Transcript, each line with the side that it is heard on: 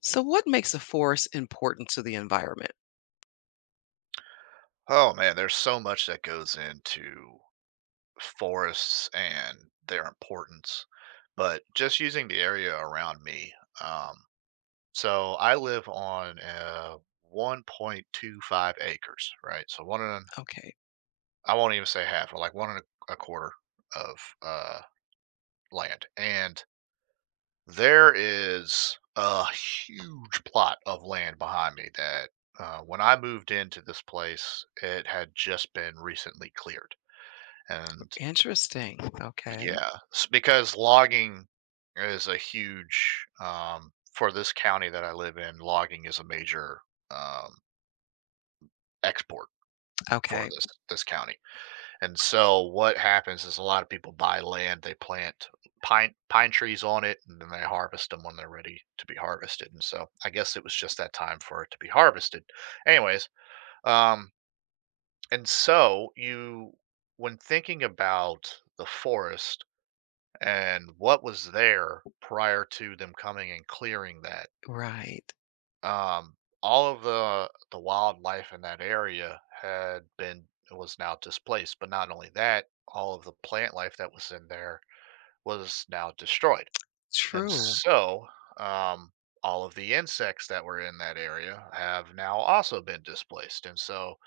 left: So, what makes a forest important to the environment?
right: Oh man, there's so much that goes into forests and their importance, but just using the area around me. Um, so I live on 1.25 acres, right? So one and
left: Okay.
right: I won't even say half, but like one and a quarter of uh, land, and there is a huge plot of land behind me that when I moved into this place, it had just been recently cleared and
left: Interesting. Okay.
right: yeah, s because logging is a huge, for this county that I live in, logging is a major, um, export for
left: Okay.
right: this county, and so what happens is a lot of people buy land, they plant pine trees on it, and then they harvest them when they're ready to be harvested, and so I guess it was just that time for it to be harvested. Anyways, um, and so you when thinking about the forest, and what was there prior to them coming and clearing that.
left: Right.
right: Um, all of the wildlife in that area had been was now displaced, but not only that, all of the plant life that was in there was now destroyed, and
left: True.
right: so um, all of the insects that were in that area have now also been displaced, and so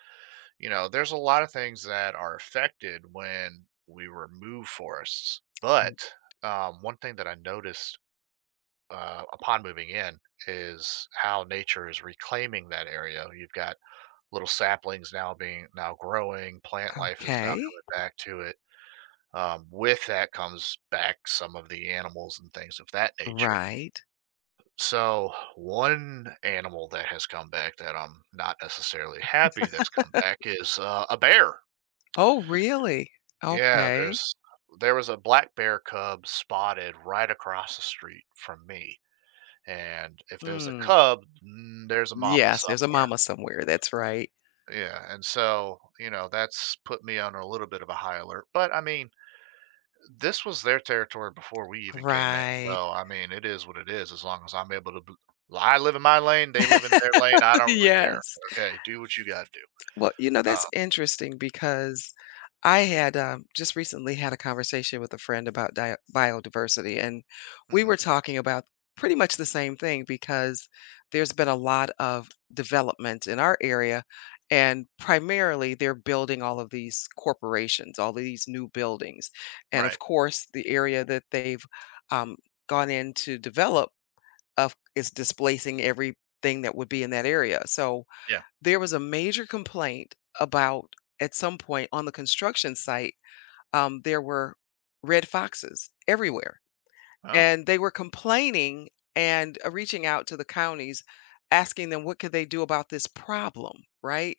right: you know there's a lot of things that are affected when we remove forests.
left: Mm,
right: But One thing that I noticed upon moving in is how nature is reclaiming that area. You've got little saplings now growing, plant life is now
left: Okay.
right: coming back to it. With that comes back some of the animals and things of that nature.
left: Right.
right: So one animal that has come back that I'm not necessarily happy that's come back is a bear.
left: Oh, really?
right: Yeah,
left: Okay.
right: there's there was a black bear cub spotted right across the street from me, and if there's a
left: Hmm.
right: cub, mm, there's a mama
left: Yes, there's a
right: somewhere.
left: mama somewhere. That's right.
right: Yeah, and so, you know, that's put me on a little bit of a high alert, but, I mean, this was their territory before we even came in,
left: Right.
right: so, I mean, it is what it is as long as I'm able to b well, I live in my lane, they live in their lane, I don't really care.
left: yes.
right: Okay, do what you gotta do.
left: Well, you know,
right: Uh,
left: that's interesting because I had just recently had a conversation with a friend about biodiversity, and we
right: mhm,
left: were talking about pretty much the same thing because there's been a lot of development in our area, and primarily they're building all of these corporations, all these new buildings. And
right: right,
left: of course, the area that they've um, gone in to develop of, is displacing everything that would be in that area. So,
right: yeah,
left: there was a major complaint about at some point on the construction site, there were red foxes everywhere.
right: oh,
left: And they were complaining and reaching out to the counties, asking them what could they do about this problem, right?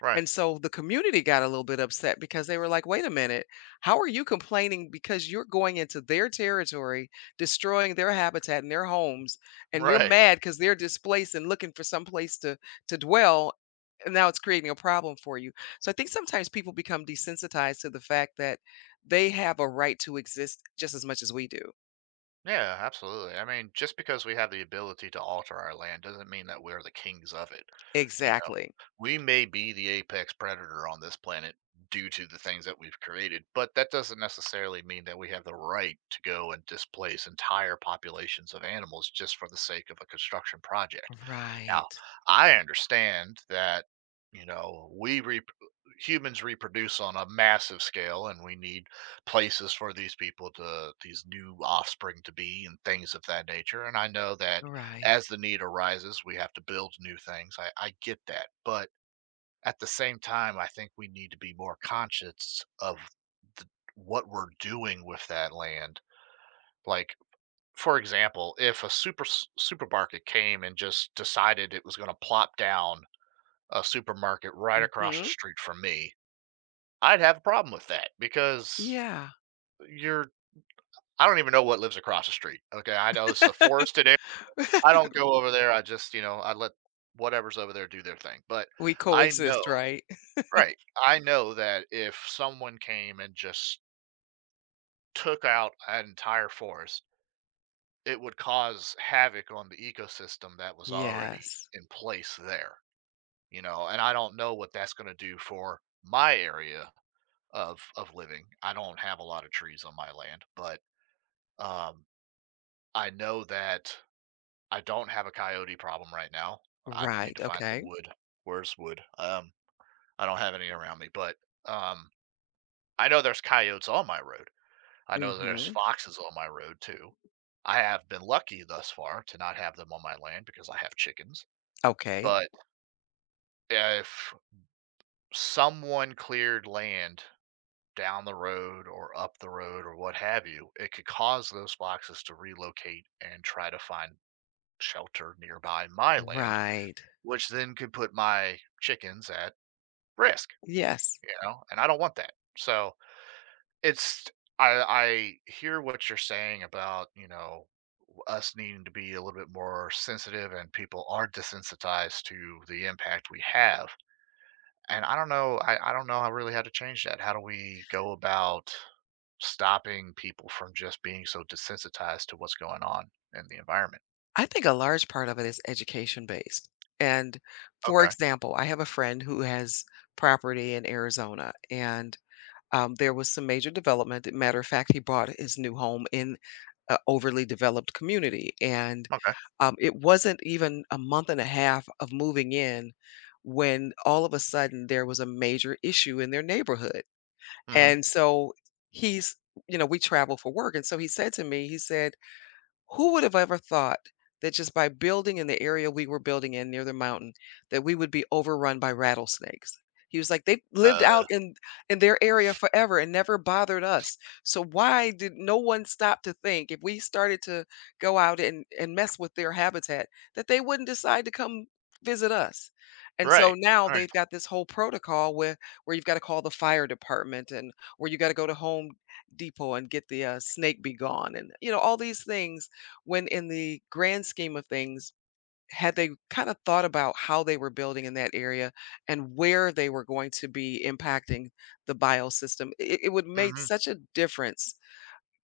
right: right,
left: And so the community got a little bit upset because they were like, wait a minute, how are you complaining because you're going into their territory, destroying their habitat and their homes, and you're
right: right.
left: mad because they're displaced and looking for some place to dwell. And now it's creating a problem for you. So I think sometimes people become desensitized to the fact that they have a right to exist just as much as we do.
right: Yeah, absolutely. I mean, just because we have the ability to alter our land doesn't mean that we're the kings of it. You know,
left: Exactly.
right: we may be the apex predator on this planet due to the things that we've created, but that doesn't necessarily mean that we have the right to go and displace entire populations of animals just for the sake of a construction project. Now,
left: Right.
right: I understand that, you know, humans reproduce on a massive scale, and we need places for these new offspring to be, and things of that nature. And I know that
left: Right.
right: as the need arises, we have to build new things. I get that. But at the same time, I think we need to be more conscious of the, what we're doing with that land. Like, for example, if a super supermarket came and just decided it was going to plop down a supermarket right across the
left: Mhm.
right: street from me, I'd have a problem with that because
left: Yeah.
right: you're I don't even know what lives across the street. Okay, I know it's a forested area. I don't go over there. I just, you know, I let whatever's over there do their thing. But
left: We
right: I
left: coexist,
right: know,
left: right?
right: right. I know that if someone came and just took out an entire forest, it would cause havoc on the ecosystem that was already
left: Yes.
right: in place there, you know, and I don't know what that's going to do for my area of living. I don't have a lot of trees on my land, but um, I know that I don't have a coyote problem right now. I need
left: Right,
right: to find some
left: okay.
right: wood. Where's wood? I don't have any around me, but um, I know there's coyotes on my road. I know there's
left: Mhm.
right: foxes on my road too. I have been lucky thus far to not have them on my land because I have chickens.
left: Okay.
right: But if someone cleared land down the road or up the road or what have you, it could cause those foxes to relocate and try to find shelter nearby my land,
left: Right.
right: which then could put my chickens at risk,
left: Yes.
right: you know, and I don't want that. So it's I hear what you're saying about, you know, us needing to be a little bit more sensitive, and people are desensitized to the impact we have. And I don't know, I don't know how really how to change that. How do we go about stopping people from just being so desensitized to what's going on in the environment?
left: I think a large part of it is education based. And for
right: Okay.
left: example, I have a friend who has property in Arizona and there was some major development. Matter of fact, he bought his new home in an overly developed community. And
right: Okay.
left: it wasn't even a month and a half of moving in when all of a sudden there was a major issue in their neighborhood.
right: Mhm.
left: And so he's you know, we travel for work, and so he said to me, he said who would have ever thought that just by building in the area we were building in near the mountain, that we would be overrun by rattlesnakes? He was like, "They lived
right: Uh,
left: out in their area forever and never bothered us. So why did no one stop to think if we started to go out and mess with their habitat that they wouldn't decide to come visit us?" And
right: right.
left: so now
right: All right.
left: they've got this whole protocol where you've got to call the fire department and where you got to go to Home Depot and get the snake be gone, and you know all these things when in the grand scheme of things, had they kind of thought about how they were building in that area and where they were going to be impacting the biosystem, it would make
right: Mhm.
left: such a difference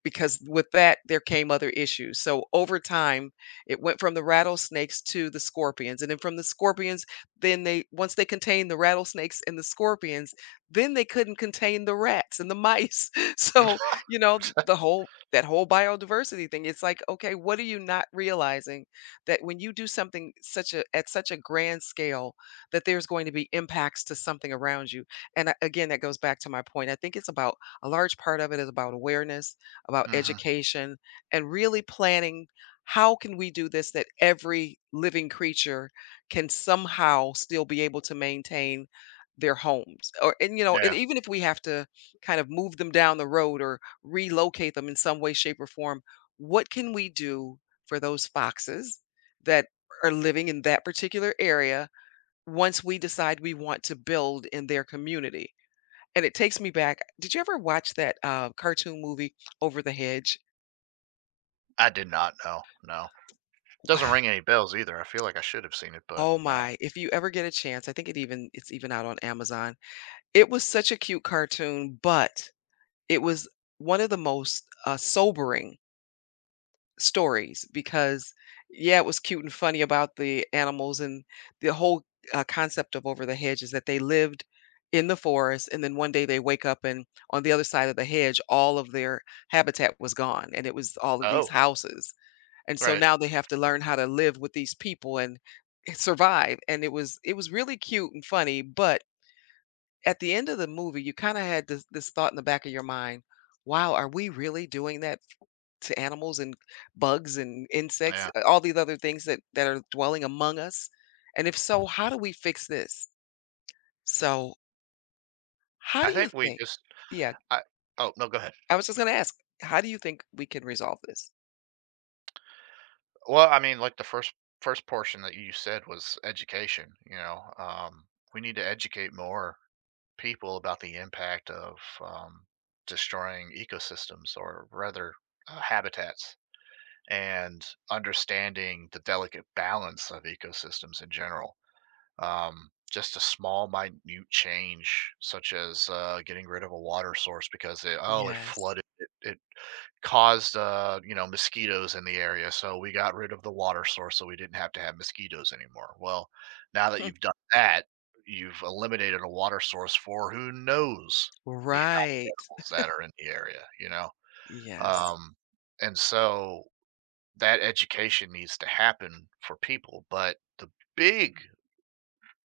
left: because with that, there came other issues. So over time, it went from the rattlesnakes to the scorpions, and then from the scorpions, then they once they contained the rattlesnakes and the scorpions, then they couldn't contain the rats and the mice. So,
right: Mhm.
left: you know, the whole biodiversity thing, it's like, okay, what are you not realizing that when you do something such a at such a grand scale, that there's going to be impacts to something around you? And again, that goes back to my point. I think it's about a large part of it is about awareness, about education, and really planning how can we do this that every living creature can somehow still be able to maintain their homes, or and you know and
right: Yeah.
left: even if we have to kind of move them down the road or relocate them in some way shape or form, what can we do for those foxes that are living in that particular area once we decide we want to build in their community. And it takes me back, did you ever watch that cartoon movie Over the Hedge?
right: I did not know. No. Doesn't ring any bells either. I feel like I should have seen it, but
left: Oh
right: no.
left: my, if you ever get a chance, I think it's even out on Amazon. It was such a cute cartoon, but it was one of the most, sobering stories because, yeah, it was cute and funny about the animals and the whole, concept of Over the Hedge is that they lived in the forest, and then one day they wake up and on the other side of the hedge, all of their habitat was gone, and it was all of
right: Oh,
left: these houses. And so
right: right.
left: now they have to learn how to live with these people and survive. And it was really cute and funny, but at the end of the movie, you kind of had this thought in the back of your mind, "Wow, are we really doing that to animals and bugs and insects,
right: Yeah.
left: all these other things that that are dwelling among us? And if so, how do we fix this?" So, how
right: I
left: do you
right: think we
left: think—
right: just
left: Yeah,
right: I Oh, no, go ahead.
left: I was just gonna ask, how do you think we can resolve this?
right: Well, I mean, like the first portion that you said was education, you know. We need to educate more people about the impact of um, destroying ecosystems, or rather habitats, and understanding the delicate balance of ecosystems in general. Just a small, minute change, such as getting rid of a water source because oh, it
left: Yes.
right: flooded, it caused, you know, mosquitoes in the area, so we got rid of the water source so we didn't have to have mosquitoes anymore. Well, now that you've done that, you've eliminated a water source for who knows the
left: Right.
right: animals that are in the area, you know?
left: Yes.
right: Um, and so that education needs to happen for people. But the big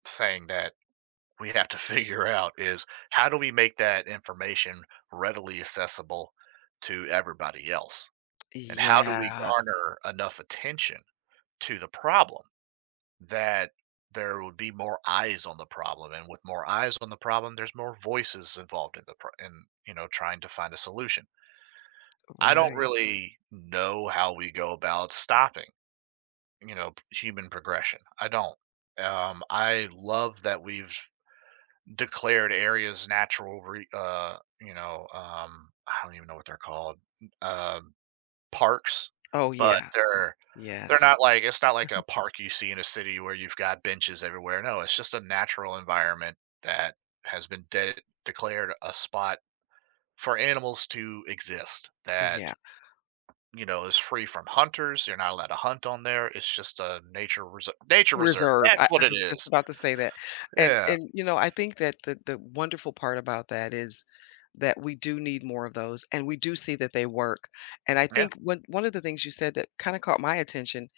right: thing that we have to figure out is how do we make that information readily accessible to everybody else? And how do we
left: Yeah.
right: garner enough attention to the problem that there would be more eyes on the problem? And with more eyes on the problem, there's more voices involved in the pro- in you know, trying to find a solution. I don't
left: Right.
right: really know how we go about stopping, you know, human progression. I don't. I love that we've declared areas you know, I don't even know what they're called, um parks,
left: Oh,
right: but
left: yeah.
right: they're
left: Yes.
right: not like, it's not like a park you see in a city where you've got benches everywhere. No, it's just a natural environment that has been de- declared a spot for animals to exist that,
left: Yeah.
right: you know, is free from hunters. You're not allowed to hunt on there. It's just a nature reserve. Nature reserve.
left: Reserve.
right: That's what
left: I
right: it
left: was just
right: is.
left: about to say that.
right: Yeah.
left: And you know, I think that the wonderful part about that is that we do need more of those and we do see that they work. And I
right: Yeah.
left: think one of the things you said that kind of caught my attention,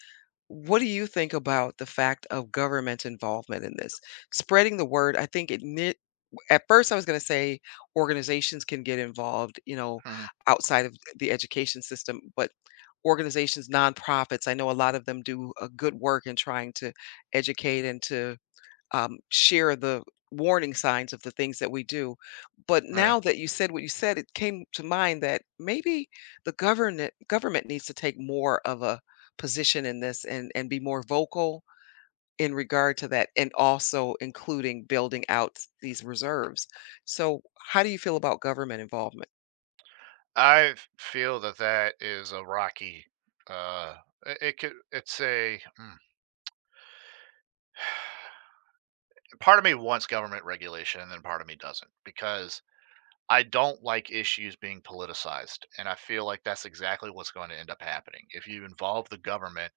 left: what do you think about the fact of government involvement in this? Spreading the word, I think it ne- At first, I was gonna say organizations can get involved, you know,
right: Mhm.
left: outside of the education system, but organizations, nonprofits, I know a lot of them do a good work in trying to educate and to share the warning signs of the things that we do. But
right: Yeah.
left: now that you said what you said, it came to mind that maybe the government needs to take more of a position in this, and be more vocal in regard to that, and also including building out these reserves. So, how do you feel about government involvement?
right: I feel that that is a rocky. Uh, it, it could. It's a. Mm, part of me wants government regulation, and then part of me doesn't, because I don't like issues being politicized, and I feel like that's exactly what's going to end up happening. If you involve the government,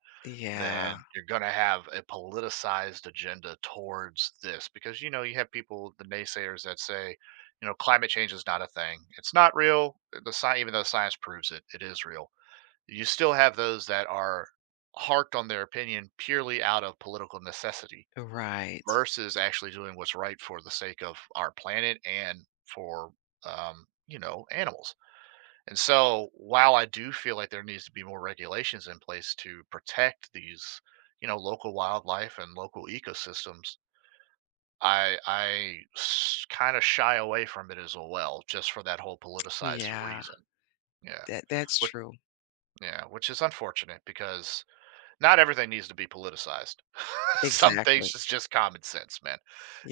right: then
left: Yeah,
right: you're going to have a politicized agenda towards this because, you know, you have people, the naysayers, that say, you know, climate change is not a thing. It's not real. Even though science proves it, it is real. You still have those that are harked on their opinion purely out of political necessity
left: right.
right: versus actually doing what's right for the sake of our planet and for, you know, animals. And so while I do feel like there needs to be more regulations in place to protect these, you know, local wildlife and local ecosystems, I kind of shy away from it as well, just for that whole politicized
left: Yeah,
right: reason. Yeah,
left: that that's
right: which
left: true.
right: yeah, which is unfortunate, because not everything needs to be politicized. Some things
left: Exactly.
right: is just common sense, man.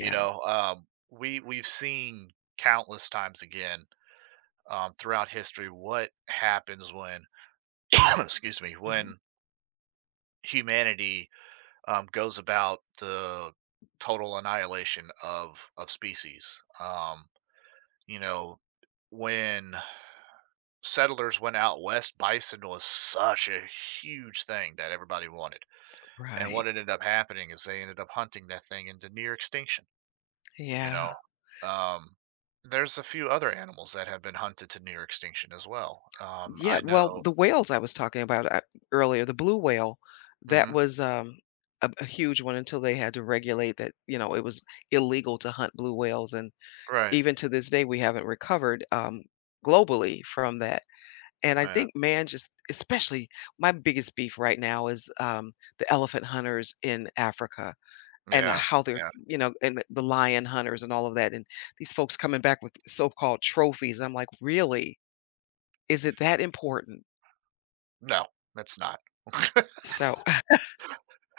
right: You know, we we've seen countless times again, throughout history, what happens when, excuse me,
left: Mhm.
right: when humanity goes about the total annihilation of species. You know, when settlers went out west, bison was such a huge thing that everybody wanted. And what
left: Right.
right: ended up happening is they ended up hunting that thing into near extinction, you
left: Yeah.
right: know? Um, there's a few other animals that have been hunted to near extinction as well.
left: Yeah.
right: I
left: Well,
right: know.
left: the whales I was talking about earlier, the blue whale, that
right: Hmm.
left: was a huge one until they had to regulate that. You know, it was illegal to hunt blue whales. And
right: Right.
left: even to this day, we haven't recovered globally from that. And I
right: Yeah.
left: think man just especially my biggest beef right now is, the elephant hunters in Africa and
right: Yeah.
left: how they're,
right: Yeah.
left: you know, and the lion hunters and all of that, and these folks coming back with so-called trophies. I'm like, "Really? Is it that important?"
right: No, that's not.
left: So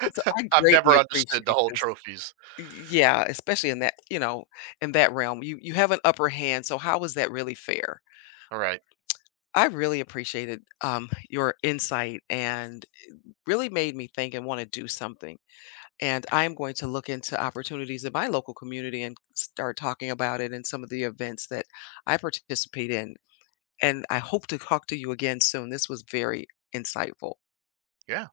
left: so I
right: I've
left: greatly
right: never understood the
left: appreciate
right: whole
left: this.
right: trophies.
left: Y Yeah, especially in that, you know, in that realm. You have an upper hand, so how is that really fair?
right: All right.
left: I really appreciated, your insight and really made me think and wanna do something. And I'm going to look into opportunities in my local community and start talking about it in some of the events that I participate in. And I hope to talk to you again soon. This was very insightful.
right: Yeah.